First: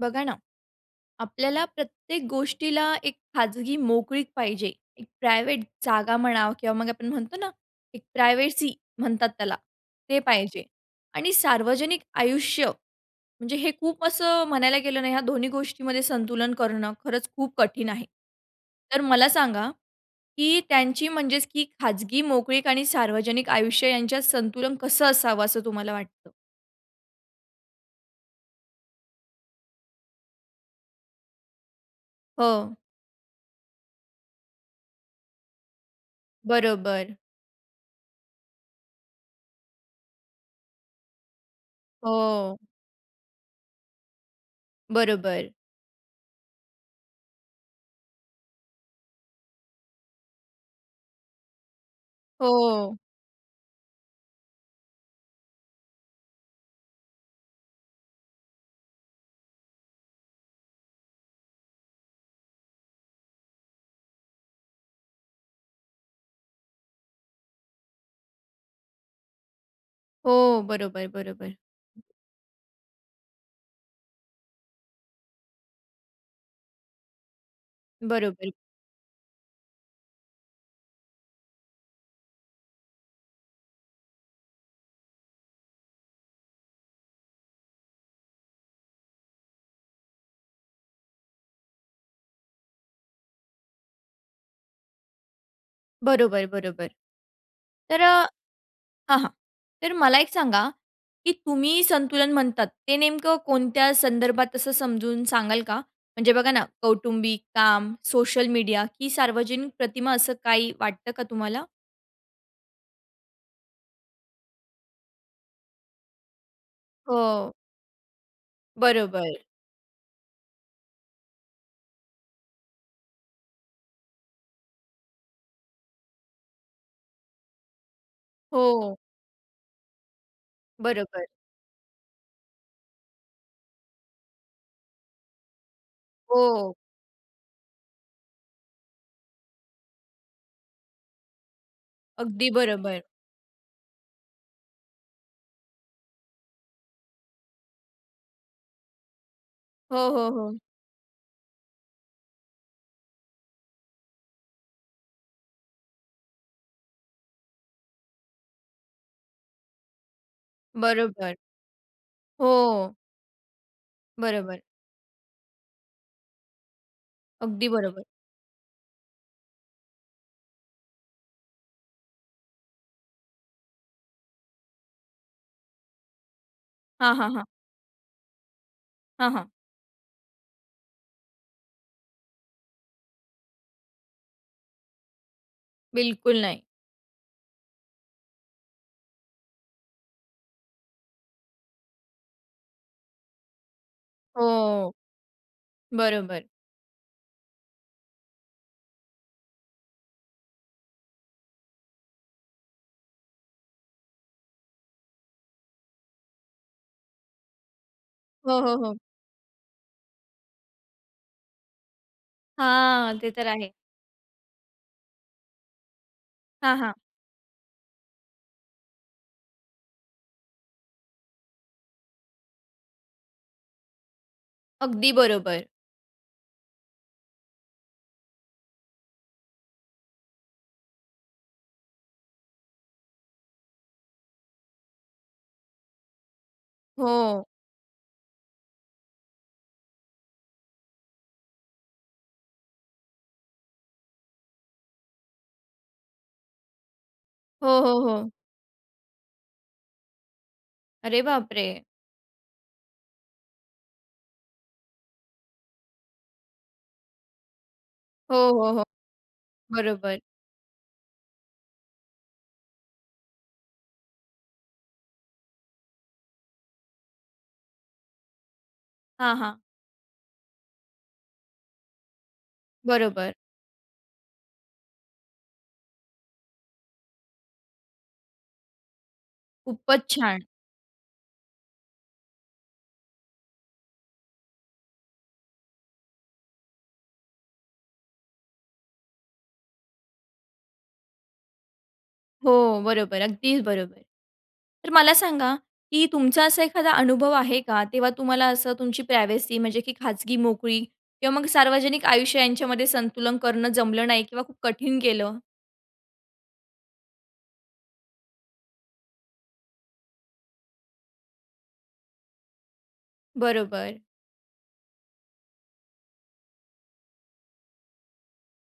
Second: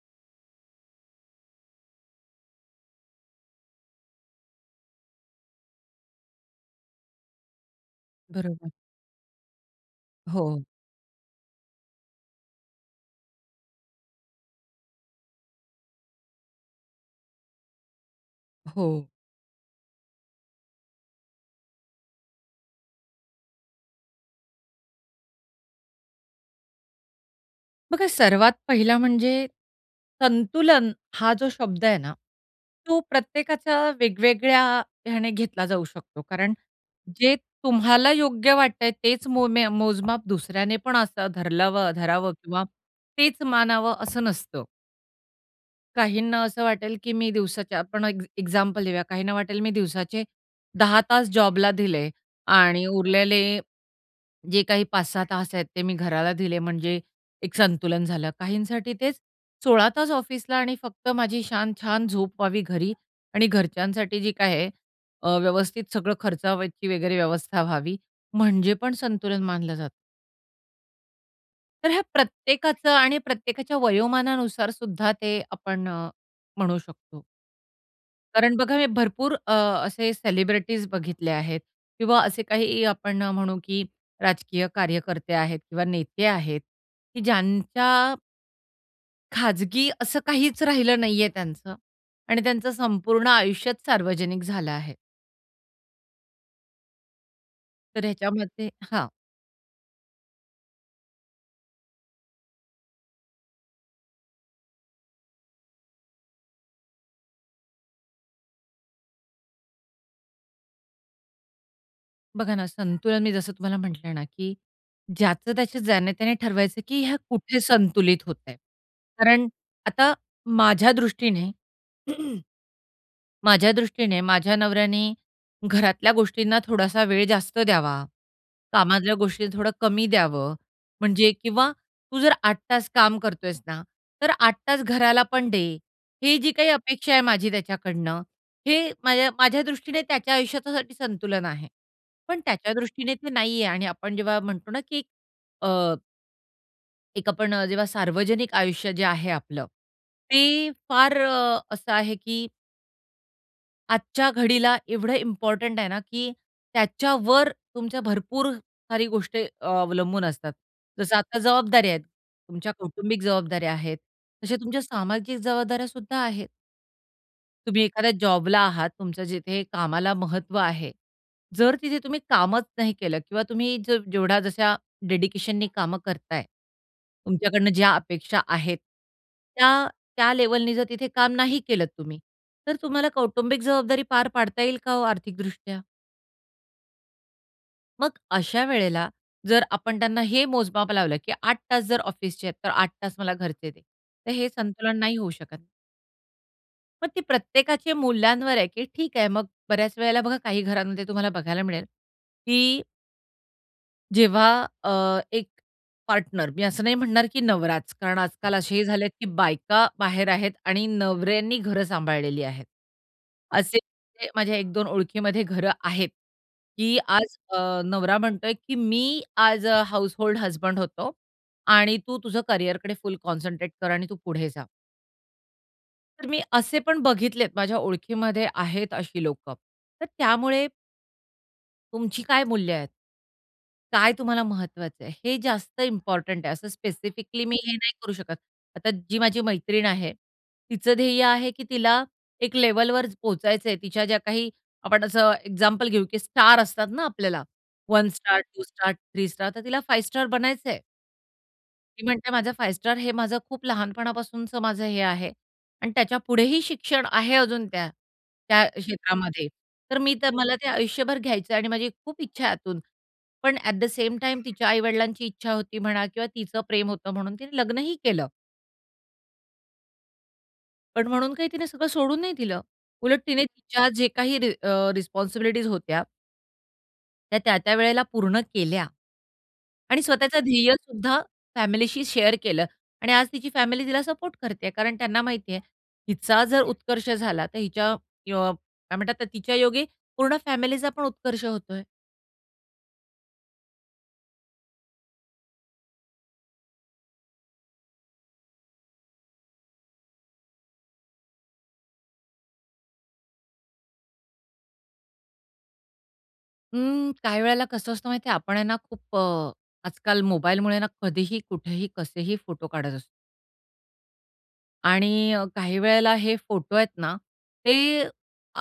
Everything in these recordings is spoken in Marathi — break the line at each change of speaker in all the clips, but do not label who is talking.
बघा ना, आपल्याला प्रत्येक गोष्टीला एक खाजगी मोकळीक पाहिजे. एक प्रायव्हेट जागा म्हणा किंवा मग आपण म्हणतो ना, एक
बरोबर.
प्रायव्हसी म्हणतात त्याला ते
हो.
पाहिजे आणि सार्वजनिक आयुष्य म्हणजे हे खूप असं म्हणायला गेलं नाही ह्या दोन्ही गोष्टींमध्ये संतुलन करणं, खरंच खूप कठीण आहे.
अ,
तर
हो.
मला सांगा, की त्यांची म्हणजेच की खाजगी मोकळीक आणि सार्वजनिक आयुष्य यांच्यात संतुलन कसं असावं असं तुम्हाला वाटतं?
बघा सर्वात पहिला म्हणजे संतुलन हा जो शब्द आहे ना,
हो.
तो प्रत्येकाच्या वेगवेगळ्या ह्याने घेतला जाऊ शकतो. कारण
बरोबर.
जे तुम्हाला योग्य वाटतं आहे, तेच मो म्या मोजमाप दुसऱ्याने पण असं धरलावं धरावं
हो.
किंवा तेच मानावं असं नसतं.
बरोबर.
काहींना असं वाटेल, की मी दिवसाच्या आपण एक एक्झाम्पल देऊया. काहींना वाटेल, मी दिवसाचे 10 तास जॉबला दिले आणि
हो.
उरलेले जे काही 5-6 तास आहेत ते मी घराला दिले, म्हणजे एक संतुलन झालं. काहींसाठी तेच 16 तास ऑफिसला आणि फक्त माझी छान-छान झोप व्हावी घरी आणि घरच्यांसाठी जी काय आहे अ, व्यवस्थित सगळं खर्चावायची वगैरे व्यवस्था व्हावी म्हणजे पण संतुलन मानलं जातं.
हो, बरोबर, बरोबर.
तर ह्या प्रत्येकाचं आणि प्रत्येकाच्या वयोमानानुसार सुद्धा ते आपण अ, म्हणू शकतो.
बरोबर.
कारण बघा हे भरपूर अ, असे सेलिब्रिटीज बघितले आहेत किंवा असे काही आपण म्हणू की राजकीय कार्यकर्ते आहेत किंवा नेते आहेत की ज्यांच्या खाजगी असं काहीच राहिलं नाहीये त्यांचं आणि त्यांचं संपूर्ण आयुष्याच सार्वजनिक झालं आहे.
बरोबर, बरोबर. तर
तर
अ,
ह्याच्यामध्ये हां.
हां, हां. तर मला एक सांगा की तुम्ही संतुलन म्हणतात ते नेमकं कोणत्या संदर्भात असं समजून सांगाल का? म्हणजे बघा ना कौटुंबिक काम, सोशल मीडिया की सार्वजनिक प्रतिमा, असं काही वाटतं का तुम्हाला?
बघा ना, संतुलन मी जसं तुम्हाला म्हंटल ना, की ज्याचं-त्याचं जाणे-त्याने ठरवायचं की ह्या
हो.
कुठे संतुलित होतय.
बरोबर.
कारण आता माझ्या दृष्टीने माझ्या दृष्टीने माझ्या नवऱ्याने घरातल्या गोष्टींना थोडासा वेळ जास्त द्यावा,
हो.
कामातल्या गोष्टी थोडं कमी द्यावं
बरोबर.
म्हणजे किंवा तू जर 8 तास काम करतोयेस ना, तर 8 तास घराला पण दे, ही जी काही
हो.
अपेक्षा आहे माझी त्याच्याकडून हे माझ्या माझ्या दृष्टीने त्याच्या आयुष्याच्यासाठी संतुलन आहे. पण
अगदी
त्याच्या
बरोबर.
दृष्टीने ते नाही आहे. आणि आपण जेव्हा म्हणतो ना की अ, एक आपण अ, जेव्हा सार्वजनिक आयुष्य जे आहे आपलं,
हो, हो,
ते
हो.
फार असं आहे की आजच्या घडीला एवढं इम्पॉर्टंट आहे ना की त्याच्यावर तुमच्या भरपूर साऱ्या गोष्टी अवलंबून असतात. जसं
बरोबर.
आता जबाबदाऱ्या आहेत, तुमच्या
हो.
कौटुंबिक जबाबदाऱ्या आहेत. तशा
बरोबर.
तुमच्या सामाजिक जबाबदाऱ्या सुद्धा आहेत.
अगदी
तुम्ही
बरोबर.
एखाद्या जॉबला आहात तुमच्या जिथे कामाला महत्व आहे. जर तिथे तुम्ही कामच नाही केलं किंवा तुम्ही जर जेवढ्या जशा डेडिकेशननी काम करताय,
हां, हां, हां.
तुमच्याकडनं ज्या अपेक्षा आहेत
हां, हां.
त्या, त्या लेव्हलनी जर तिथे काम नाही केलंत तुम्ही, तर तुम्हाला कौटुंबिक जबाबदारी पार पाडता येईल का हो आर्थिकदृष्ट्या?
बिलकुल नाही.
मगं अशा वेळेला जर आपण त्यांना हे मोजमाप लावलं की 8 तास जर ऑफिसचे आहेत तर 8 तास मला घरचे दे. तर हे
हो.
संतुलन नाही होऊ शकत.
बरोबर.
मग ती प्रत्येकाचे मूल्यांवर आहे की ठीक आहे, मगं बऱ्याच वेळेला बघा काही घरांमध्ये तुम्हाला बघायला मिळेल. की जेव्हा अ, एक पार्टनर मी असं नाही म्हणणार की नवराच कारण आजकाल
हो, हो,
असेही
हो.
झालेत की बायका बाहेर आहेत आणि नवऱ्यांनी घर सांभाळलेली आहेत.
हां ते तर आहे.
असे [unintelligible] माझ्या एक दोन ओळखीमध्ये घरं आहेत,
हां, हां.
की आज अ, नवरा म्हणतोय की मी आज अ, हाउसहोल्ड हसबंड होतो आणि तू तुझं करियरकडे फुल कॉन्संट्रेट कर आणि तू पुढे जा.
अगदी बरोबर.
तर मी असे पण बघितलेत माझ्या ओळखीमध्ये आहेत अशी लोकं. तर त्यामुळे तुमची काय मूल्य आहेत? काय तुम्हाला महत्वाचं आहे हे जास्त इम्पोर्टंट आहे. असं स्पेसिफिकली
हो.
मी हे नाही करू शकत. आता जी माझी मैत्रीण आहे, तिचं ध्येय आहे, की तिला एक लेव्हलवर पोहचायचंय तिच्या ज्या काही, आपण असं एक्झाम्पल घेऊ, की स्टार असतात ना आपल्याला
हो, हो,
1
हो.
स्टार, 2 स्टार, 3 स्टार तर तिला 5 स्टार बनायचंय.
अरे बाप रे!
ती म्हणते माझं 5 स्टार हे माझं खूप लहानपणापासूनचं माझं हे आहे आणि त्याच्यापुढेही शिक्षण आहे, अजून त्या
हो,
त्या
हो, हो.
क्षेत्रामध्ये. तर मी
बरोबर.
तर मला ते आयुष्यभर घ्यायचं आणि माझी खूप इच्छा आहे आतून. पण ॲट द सेम टाईम तिच्या आई वडिलांची इच्छा होती म्हणा किंवा तिचं प्रेम होतं म्हणून तिने लग्नही केलं.
हां, हां.
पण म्हणून काही तिने सगळं सोडून नाही दिलं. उलट
बरोबर.
तिने तिच्या जे काही अ, रिस्पॉन्सिबिलिटीज होत्या. त्या, त्या-त्या वेळेला पूर्ण केल्या आणि
खूपच
स्वतःचं
छान!
ध्येयसुद्धा फॅमिलीशी शेअर केलं आणि आज तिची फॅमिली तिला सपोर्ट करतेय. कारण त्यांना माहिती आहे हिचा जर उत्कर्ष झाला, तर हिच्या अ, काय म्हणतात? तिच्या योगे पूर्ण फॅमिलीचा पण उत्कर्ष होतोय.
हो, बरोबर. अगदीच बरोबर. तर मला सांगा, की तुमचा असा एखादा अनुभव आहे का तेव्हा तुम्हाला असं तुमची प्रायव्हसी म्हणजे की खाजगी मोकळी किंवा मग सार्वजनिक आयुष्य यांच्यामध्ये संतुलन करणं जमलं नाही किंवा खूप कठीण गेलं?
हं, काही वेळेला कसं असतं माहित आहे? आपण आहे ना, खूप अ, आजकाल मोबाईलमुळे ना कधीही, कुठेही, कसेही फोटो काढत असतो.
बरोबर.
आणि अ, काही वेळेला हे फोटो आहेत ना, ते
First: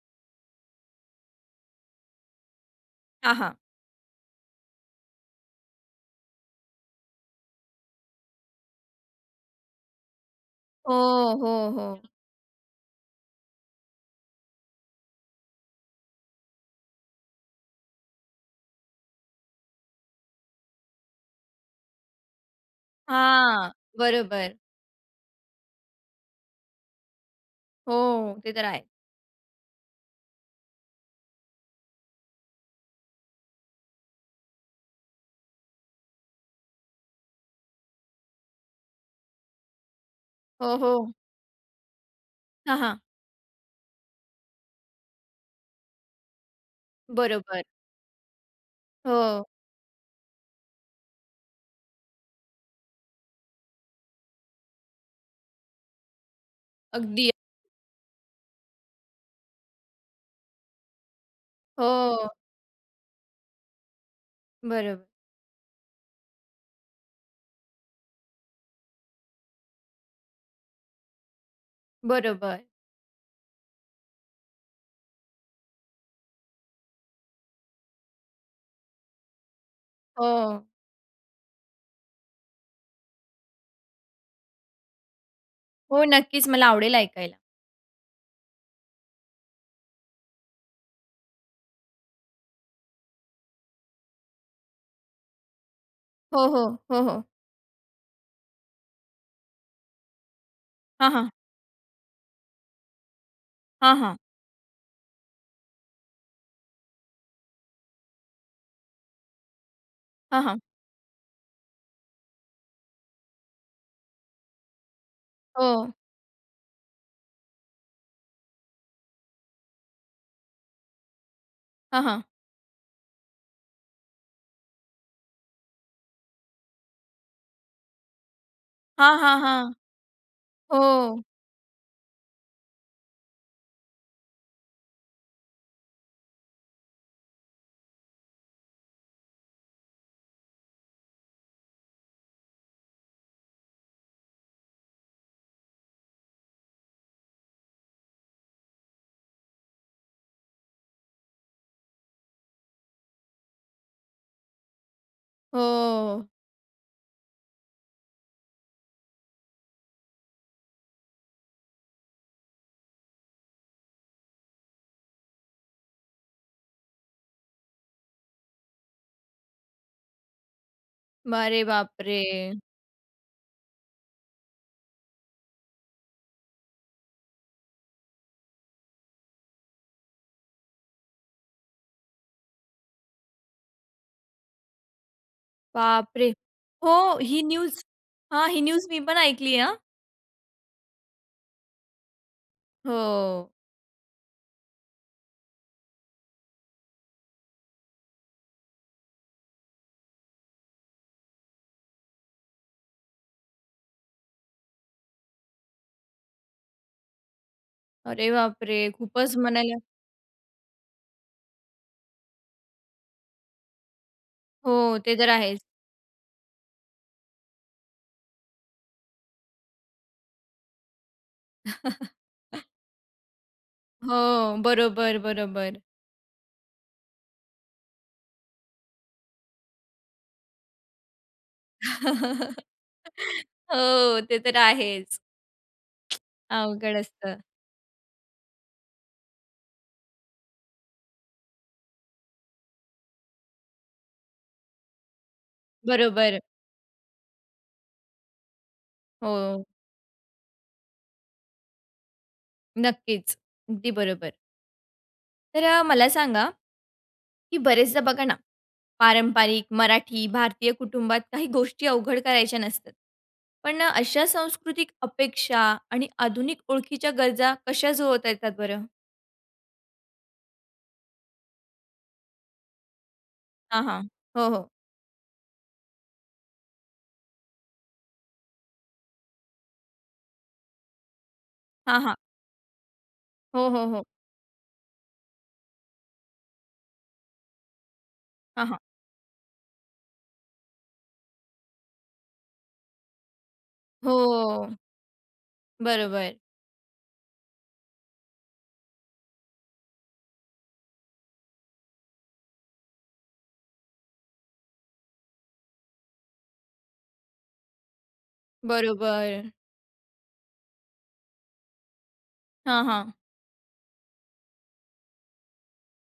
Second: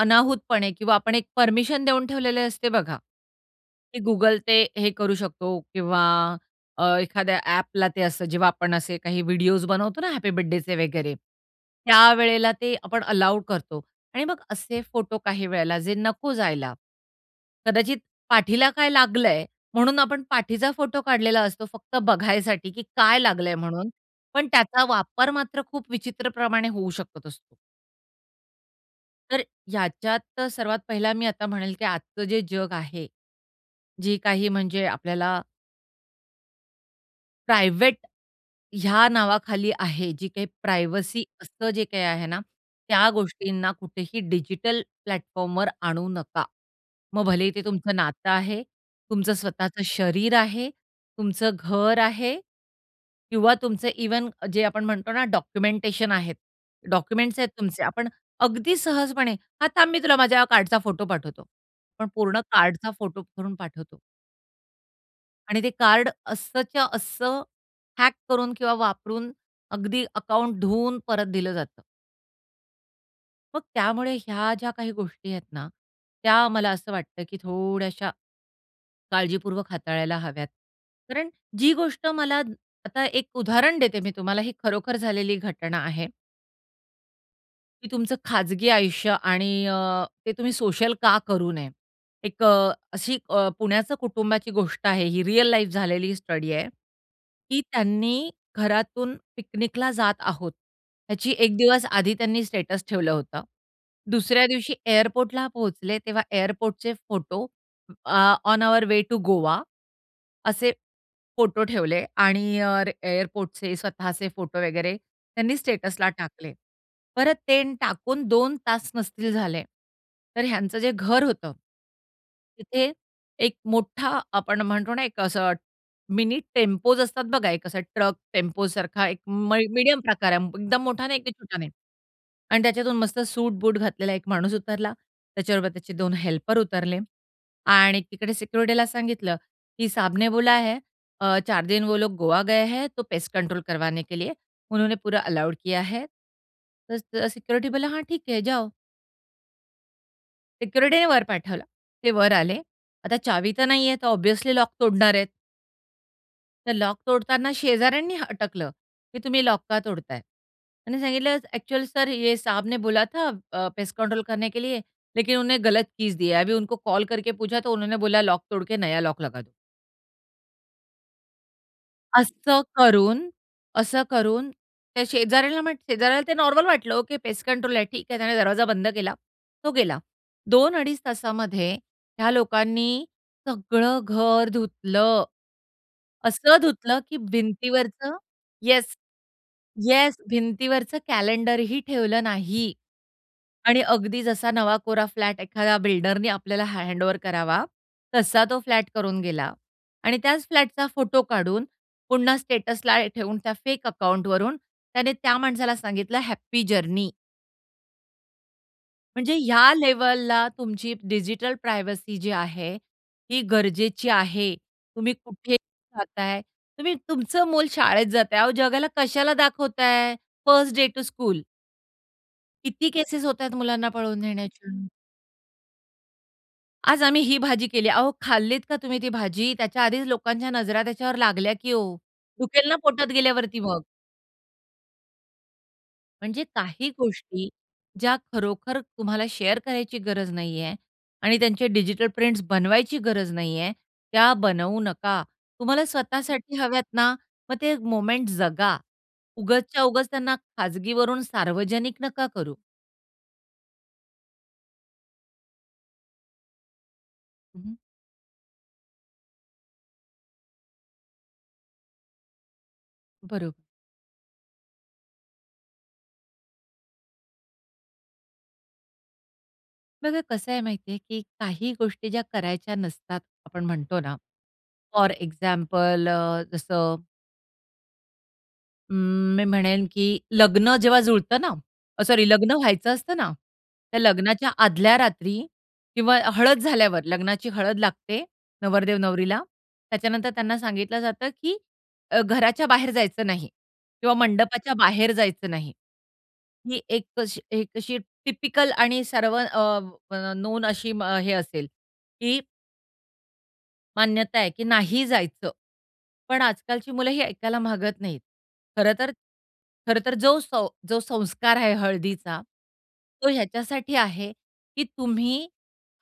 अनाहूतपणे किंवा आपण एक परमिशन देऊन ठेवलेले असते बघा,
हां, हां.
की गुगल ते हे करू शकतो किंवा अ, एखाद्या ॲपला ते असतं. जेव्हा आपण असे काही व्हिडिओज बनवतो ना हॅपी बर्थडेचे वगैरे
हो, हो, हो.
त्यावेळेला ते आपण अलाऊ करतो आणि मग असे फोटो काही वेळेला जे नको जायला. कदाचित पाठीला काय लागलं आहे, म्हणून आपण पाठीचा फोटो काढलेला असतो, फक्त बघायसाठी, की काय लागलं आहे
हां,
म्हणून. पण
बरोबर.
त्याचा वापर मात्र खूप विचित्रप्रमाणे होऊ शकत असतो.
हो, हो, ते तर आहे.
तर ह्याच्यात अ, सर्वात पहिला मी आता म्हणेल, की आजचं जे जग आहे, जे काही म्हणजे आपल्याला प्रायव्हेट, ह्या नावाखाली आहे जी काही
हो, हो.
प्रायव्हसी असतं जे काही आहे ना,
हां, हां.
त्या गोष्टींना कुठेही डिजिटल प्लॅटफॉर्मवर आणू नका. मग भलेही ते
बरोबर.
तुमचं नातं आहे. तुमचं
हो.
स्वतःचं शरीर आहे. तुमचं घर आहे किंवा तुमचे इव्हन जे आपण म्हणतो ना डॉक्युमेंटेशन आहेत.
अगदी.
डॉक्युमेंट्स आहेत तुमचे आपण अगदी सहजपणे, "हां, थांब मी तुला माझ्या हा कार्डचा फोटो पाठवतो." पण
हो.
पूर्ण कार्डचा फोटो करून पाठवतो.
बरोब
आणि ते कार्ड असंच्या असं हॅक करून किंवा वापरून अगदी अकाउंट धुवून परत दिलं जातं.
बरोबर.
मग त्यामुळे ह्या ज्या काही गोष्टी आहेत ना, त्या मला असं वाटतं, की थोड्याश्या काळजीपूर्वक हाताळायला हव्यात.
हो.
कारण जी गोष्ट मला आता एक उदाहरण देते मी तुम्हाला. ही खरोखर झालेली घटना
हो,
आहे.
नक्कीच, मला आवडेल ऐकायला.
की तुमचं खाजगी आयुष्य आणि अ, ते तुम्ही सोशल का करू नये. एक अ, अशी अ, पुण्याचं कुटुंबाची गोष्ट आहे. ही रिअल लाईफ झालेली ही
हो,
स्टडी
हो.
आहे,
हो, हो.
की त्यांनी घरातून पिकनिकला जात आहोत.
हां, हां.
याची एक दिवस आधी त्यांनी स्टेटस ठेवलं होतं.
हां, हां
दुसऱ्या दिवशी एअरपोर्टला पोहोचले, तेव्हा एअरपोर्टचे photo uh, on our way to Goa
हां, हां.
असे फोटो ठेवले. आणि अ, एअरपोर्टचे स्वतःचे फोटो वगैरे त्यांनी
हो.
स्टेटसला टाकले. परत ते टाकून 2 तास नसतील झाले, तर ह्यांचं जे घर होतं.
हां, हां.
तिथे, एक मोठा आपण म्हणतो ना, एक असं मिनी टेम्पोज असतात बघा, एक असा ट्रक टेम्पोसारखा
हां,
एक
हां,
मय
हां.
मीडियम प्रकार, एकदम मोठा नाही,
हो.
की छोटा नाही आणि त्याच्यातून मस्त सूट बूट घातलेला एक माणूस उतरला. त्याच्याबरोबर त्याचे 2 हेल्पर उतरले आणि तिकडे सिक्युरिटीला सांगितलं, की साहब ने बोला है, अ, 4 दिन वो लोग गोवा गए है, तो पेस्ट कंट्रोल करवाने के लिए उन्होंने पूरा अलाऊड किया है. तर स सिक्युरिटी बोलला हां, ठीक है जाओ. सिक्युरिटीने वर पाठवला. ते वर आले. आता चावी तर नाही आहे. तर ऑब्व्हियसली लॉक तोडणार आहेत.
हो.
तर लॉक तोडताना शेजाऱ्यांनी हटकलं, की तुम्ही लॉक का तोडत आहे? त्यांनी सांगितलं, "अ‍ॅक्चुअली सर ये साहब ने बोला था अ, पेस्ट कंट्रोल करने के लिए, लेकिन उन्होंने गलत कीज दिया है, अभी उनको कॉल करके पूछा, तो उन्होंने बोला लॉक तोडके नया लॉक लगा दो."
अरे बापरे!
असं करून, असं करून त्या शेजाऱ्याला म शेजाऱ्याला ते नॉर्मल वाटलं, ओके. पेस्ट कंट्रोल आहे ठीक आहे त्याने दरवाजा बंद केला. तो गेला. 2 अडीच तासामध्ये ह्या लोकांनी, सगळं घर धुतलं.
बापरे!
असं धुतलं की
हो. ही न्यूज
भिंतीवरचं
हां, ही न्यूज
येस,
मी पण ऐकली आहे. हां.
येस भिंतीवरचं कॅलेंडर ही ठेवलं नाही.
हो.
आणि अगदी जसा नवा कोरा फ्लॅट एखाद्या बिल्डरनी आपल्याला हँडओव्हर करावा तसा तो फ्लॅट करून गेला आणि त्याच फ्लॅटचा फोटो काढून, पुन्हा स्टेटसला ठेवून, त्या फेक अकाउंटवरून त्याने त्या माणसाला सांगितलं हॅपी जर्नी.
अरे बापरे!
म्हणजे
खूपच
ह्या
म्हणायला.
लेव्हलला तुमची डिजिटल प्रायव्हसी जी आहे ती गरजेची आहे.
हो.
तुम्ही
ते तर
कुठे
आहेच.
जाताय? तुम्ही तुमचं मुल शाळेत जात आहे. अहो, जगाला कशाला दाखवताय फर्स्ट डे टू स्कूल? किती केसेस होत आहे मुलांना पळवून
हो.
नेण्याच्या?
बरोबर, बरोबर.
आज आम्ही ही भाजी केली. अहो, खाल्लीत का तुम्ही ती भाजी? त्याच्या आधीच लोकांच्या नजरा त्याच्यावर लागल्या, की ओ.
हो,
दुखेल ना पोटात गेल्यावरती मग.
ते तर आहेच.
म्हणजे काही
अवघड असतं.
गोष्टी ज्या खरोखर तुम्हाला शेअर करायची गरज नाही आहे आणि त्यांचे डिजिटल प्रिंट्स बनवायची गरज नाही आहे, त्या बनवू नका. तुम्हाला
बरोबर.
स्वतःसाठी हव्यात ना, मग ते मोमेंट जगा.
हो.
उगाचच्या उगाच त्यांना खाजगीवरून सार्वजनिक नका करू.
नक्कीच. अगदी बरोबर. तर अ, मला सांगा, की
हं, हं.
बरेचदा बघा ना, पारंपरिक मराठी भारतीय कुटुंबात काही गोष्टी अवघड करायच्या नसतात.
बरोब
पण अशा सांस्कृतिक अपेक्षा आणि आधुनिक ओळखीच्या गरजा कशा जुळवता येतात बरं?
बघा कसं आहे माहिती आहे, की काही गोष्टी ज्या करायच्या नसतात, आपण
हां,
म्हणतो
हां.
ना
हो, हो.
फॉर एक्झाम्पल अ, जसं अं, मी म्हणेन, की लग्न जेव्हा जुळतं ना,
हां,
अ,
हां.
सॉरी लग्न व्हायचं असतं ना,
हो, हो,
त्या
हो.
लग्नाच्या आदल्या रात्री किंवा हळद झाल्यावर लग्नाची हळद लागते
हां, हां.
नवरदेव नवरीला, त्याच्यानंतर त्यांना सांगितलं जातं, की अ, घराच्या बाहेर जायचं नाही किंवा मंडपाच्या
हो.
बाहेर जायचं नाही.
बरोबर.
ही एक अशी एक अशी टिपिकल आणि सर्व अ, म नोन अशी मग हे असेल, की मान्यता आहे, की नाही जायचं. पण आजकालची मुलं ही ऐकायला मागत नाहीत. खरं तर
बरोबर.
खरं तर जो सौ जो संस्कार आहे हळदीचा.
हां, हां.
तो ह्याच्यासाठी आहे, की तुम्ही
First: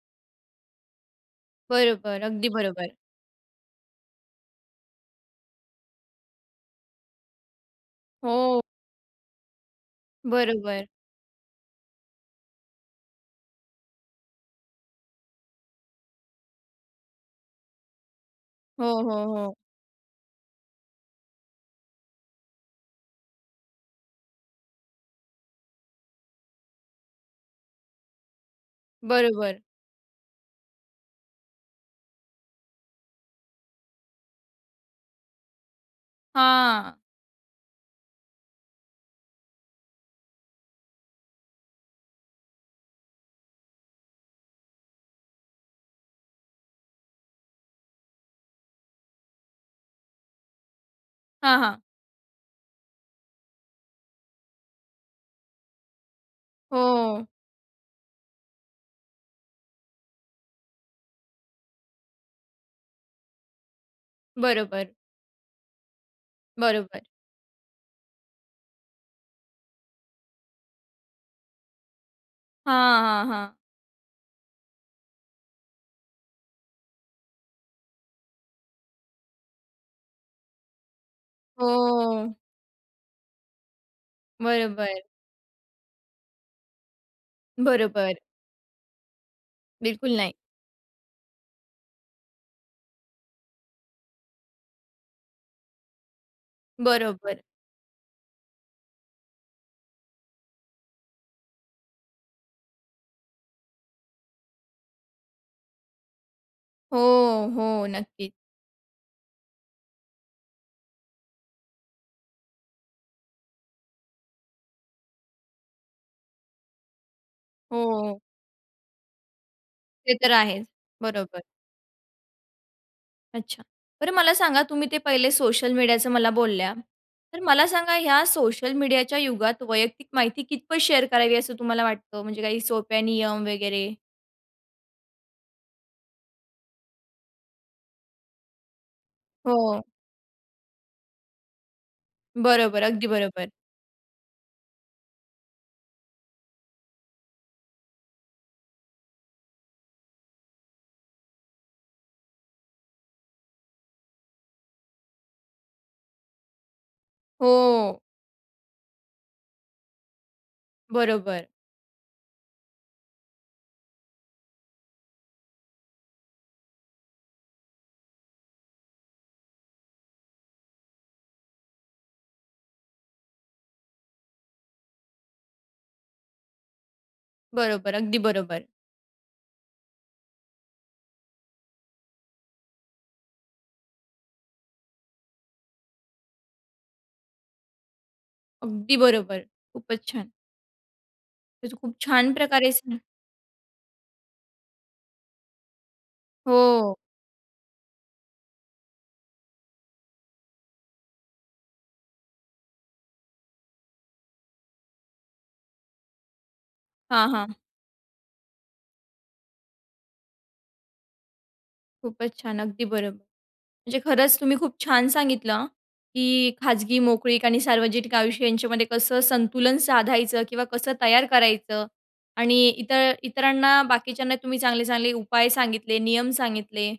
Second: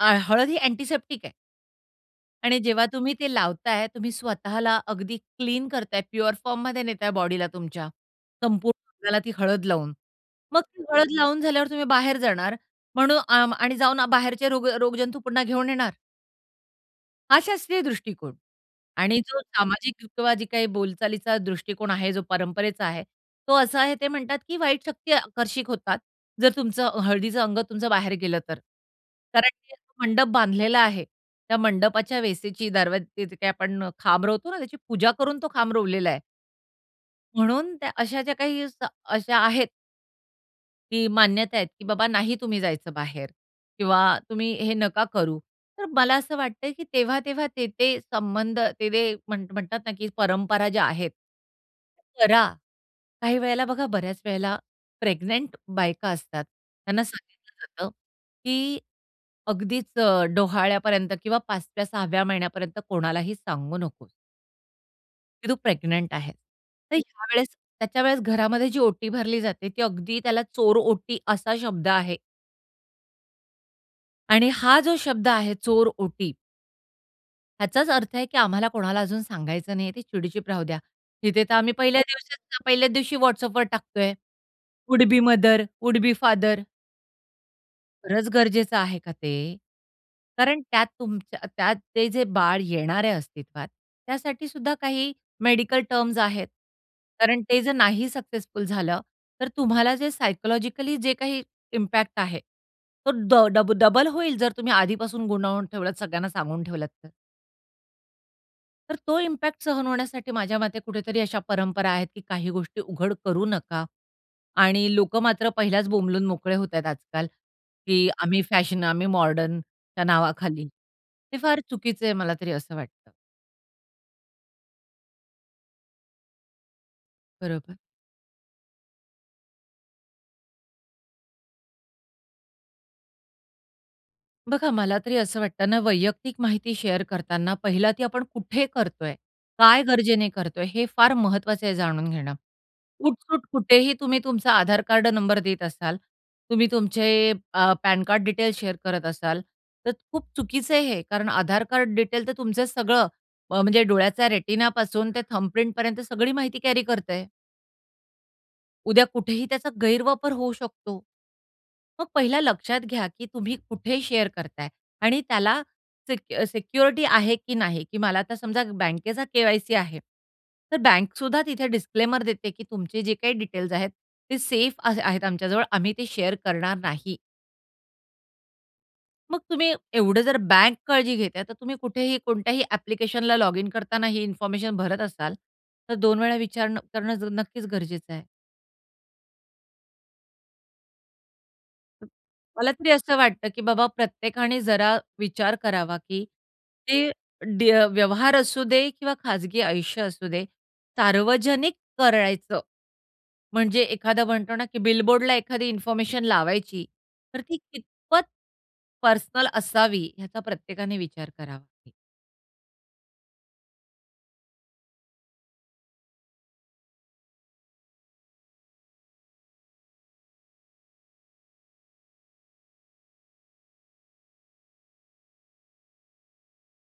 अ, हळद ही अँटिसेप्टिक आहे.
बरोबर, अगदी
आणि जेव्हा
बरोबर.
तुम्ही ते लावताय. तुम्ही स्वतःला अगदी क्लीन करत आहे. प्युअर फॉर्ममध्ये नेत आहे बॉडीला तुमच्या
हो.
संपूर्ण अंगाला ती हळद लावून. मग ती
बरोबर.
हळद लावून झाल्यावर तुम्ही बाहेर जाणार म्हणून अ, आणि जाऊन अ, बाहेरचे रोग रोगजंतू पुन्हा घेऊन येणार. हा शास्त्रीय दृष्टिकोन
हो,
आणि
हो,
जो
हो.
सामाजिक [unintelligible] जी काही बोलचालीचा दृष्टिकोन आहे, जो परंपरेचा आहे. तो असा आहे, ते म्हणतात, की वाईट शक्ती आकर्षित होतात. जर तुमचं हळदीचं अंग तुमचं बाहेर गेलं तर कारण
बरोबर.
ते मंडप बांधलेला आहे. त्या मंडपाच्या वेसेची दरवाजेच्या तिथे काय आपण खांब रोवतो ना, त्याची पूजा करून तो खांब रोवलेला आहे.
हां.
म्हणून त्या अशा ज्या काही स अशा आहेत की मान्यता आहेत, की बाबा नाही तुम्ही जायचं बाहेर किंवा तुम्ही हे नका करू. तर मला असं वाटतं, की तेव्हा-तेव्हा ते-ते संबंध ते-ते म्हण म्हणतात ना, की परंपरा ज्या आहेत.
हां, हां.
करा. काही वेळेला बघा, बऱ्याच वेळेला प्रेग्नंट बायका असतात, त्यांना
हो.
सांगितलं जातं, की अगदीच अ, डोहाळ्यापर्यंत किंवा 5व्या 6व्या महिन्यापर्यंत कोणालाही सांगू नको.
बरोबर.
की तू प्रेग्नंट आहेस. तर
बरोबर.
ह्यावेळेस, त्याच्या वेळेस घरामध्ये जी ओटी भरली जाते, ती अगदी त्याला चोरओटी असा शब्द आहे.
हां, हां, हां.
आणि हा जो शब्द आहे चोरओटी ह्याचाच अर्थ आहे, की आम्हाला कोणाला अजून सांगायचं नाही आहे, ती चिडीचूप राहू द्या. तिथे तर आम्ही पहिल्या
हो.
दिवशी पहिल्याच दिवशी WhatsAppवर टाकत आहे.
बरोबर.
Would be mother, would be father.
बरोबर.
खरंच गरजेचं आहे का ते?
बिलकुल नाही.
कारण त्यात तुमच्या त्यात ते जे बाळ येणार आहे अस्तित्वात, त्यासाठीसुद्धा काही, मेडीकल टर्म्स आहेत.
बरोबर.
कारण ते जर नाही सक्सेसफुल झालं, तर तुम्हाला जे सायकॉलॉजिकली जे काही इम्पॅक्ट आहे, तो ड डब डबल होईल. जर तुम्ही आधीपासून गुंतवून ठेवलत सगळ्यांना सांगून ठेवलात तर.
हो, हो. नक्कीच.
तर तो इम्पॅक्ट सहन होण्यासाठी माझ्या मते कुठेतरी अशा परंपरा आहेत, की काही गोष्टी उघड करू नका आणि लोकं मात्र पहिल्याच बोंबलून मोकळे होत आहे आजकाल की
हो.
आम्ही फॅशन, आम्ही मॉडर्नच्या
ते तर आहेच.
नावाखाली हे
बरोबर.
फार चुकीचं आहे, मला तरी असं वाटतं.
अच्छा. बरं मला सांगा तुम्ही ते पहिले सोशल मीडियाचं मला बोलल्या, तर मला
बरोबर.
सांगा ह्या सोशल मीडियाच्या युगात वैयक्तिक माहिती कितपत शेअर करावी, असं तुम्हाला वाटतं म्हणजे काही सोप्या नियम वगैरे?
बघा मला तरी असं वाटतं ना, वैयक्तिक माहिती शेअर करताना पहिला ती आपण कुठे करतो आहे? काय
हो.
गरजेने करतो आहे? हे फार महत्वाचं आहे जाणून घेणं.
बरोबर. अगदी
उठसूट
बरोबर.
कुठेही तुम्ही तुमचा आधार कार्ड नंबर देत असाल, तुम्ही तुमचे अ, पॅन कार्ड डिटेल्स शेअर करत असाल, तर खूप चुकीचं आहे हे. कारण आधार कार्ड डिटेल तर तुमचं सगळं अ, म्हणजे डोळ्याचा रेटिनापासून ते थंब प्रिंटपर्यंत सगळी माहिती कॅरी करतं आहे.
हो.
उद्या कुठेही त्याचा गैरवापर होऊ शकतो.
बरोबर.
मग पहिला लक्षात घ्या, की तुम्ही कुठे शेअर करता आहे? आणि त्याला सिक अ, सिक्युरिटी आहे, की नाही? की मला आता समजा बँकेचा के-वाय-सी आहे. तर बँकसुद्धा तिथे डिस्क्लेमर देते, की तुमचे जे काही डिटेल्स आहेत ते सेफ अ, आ आहेत आमच्याजवळ, आम्ही ते शेअर करणार नाही.
बरोबर. अगदी बरोबर.
मग तुम्ही एवढं जर बँक काळजी घेतं आहे. तर तुम्ही कुठेही, कोणत्याही ॲप्लिकेशनला लॉगिन करताना ही इन्फॉर्मेशन भरत असाल. तर दोन वेळा विचारनं करणं नक्कीचं गरजेचं आहे.
अगदी बरोबर. खूपचं छान. तर खूप
तर
छान प्रकारे
मला तरी
सांग
असं वाटतं, की बाबा प्रत्येकाने जरा विचार करावा, की
हो.
ती ड्य व्यवहार असू दे किंवा खाजगी आयुष्य असू दे, सार्वजनिक करायचं. म्हणजे एखादा म्हणतो ना, की बिलबोर्डला एखादी इन्फॉर्मेशन लावायची.
हां,
तर
हां.
ती कितपत, पर्सनल असावी. याचा प्रत्येकाने विचार करावा.
खूपचं छान. अगदी बरोब म्हणजे खरंचं तुम्ही खूप छान सांगितलं, की खाजगी मोकळीक आणि सार्वजनिक आयुष्य यांच्यामध्ये कसं संतुलन साधायचं? किंवा कसं तयार करायचं? आणि इतर इतरांना बाकीच्यांना तुम्ही चांगले, चांगले उपाय सांगितले, नियम सांगितले.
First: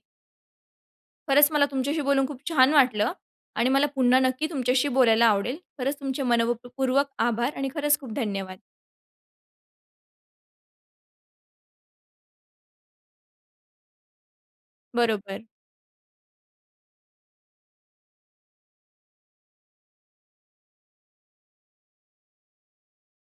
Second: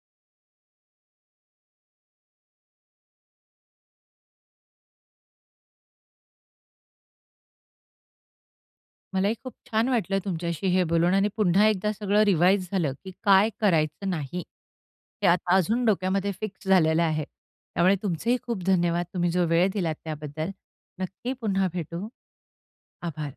खरंचं मला तुमच्याशी बोलून खूप छान वाटलं. आणि मला पुन्हा नक्की तुमच्याशी बोलायला आवडेल. खरंच तुमचे मनःपूर्वक आभार. आणि खरंच खूप धन्यवाद.
मलाही खूप छान वाटलं तुमच्याशी हे बोलून. आणि पुन्हा एकदा सगळं रिवाइज झालं, की काय करायचं नाही? हे
बरोबर.
आता अजून डोक्यामध्ये फिक्स झालेलं आहे. त्यामुळे तुमचेही खूप धन्यवाद. तुम्ही जो वेळ दिलात त्याबद्दल. नक्की पुन्हा भेटू. आभार.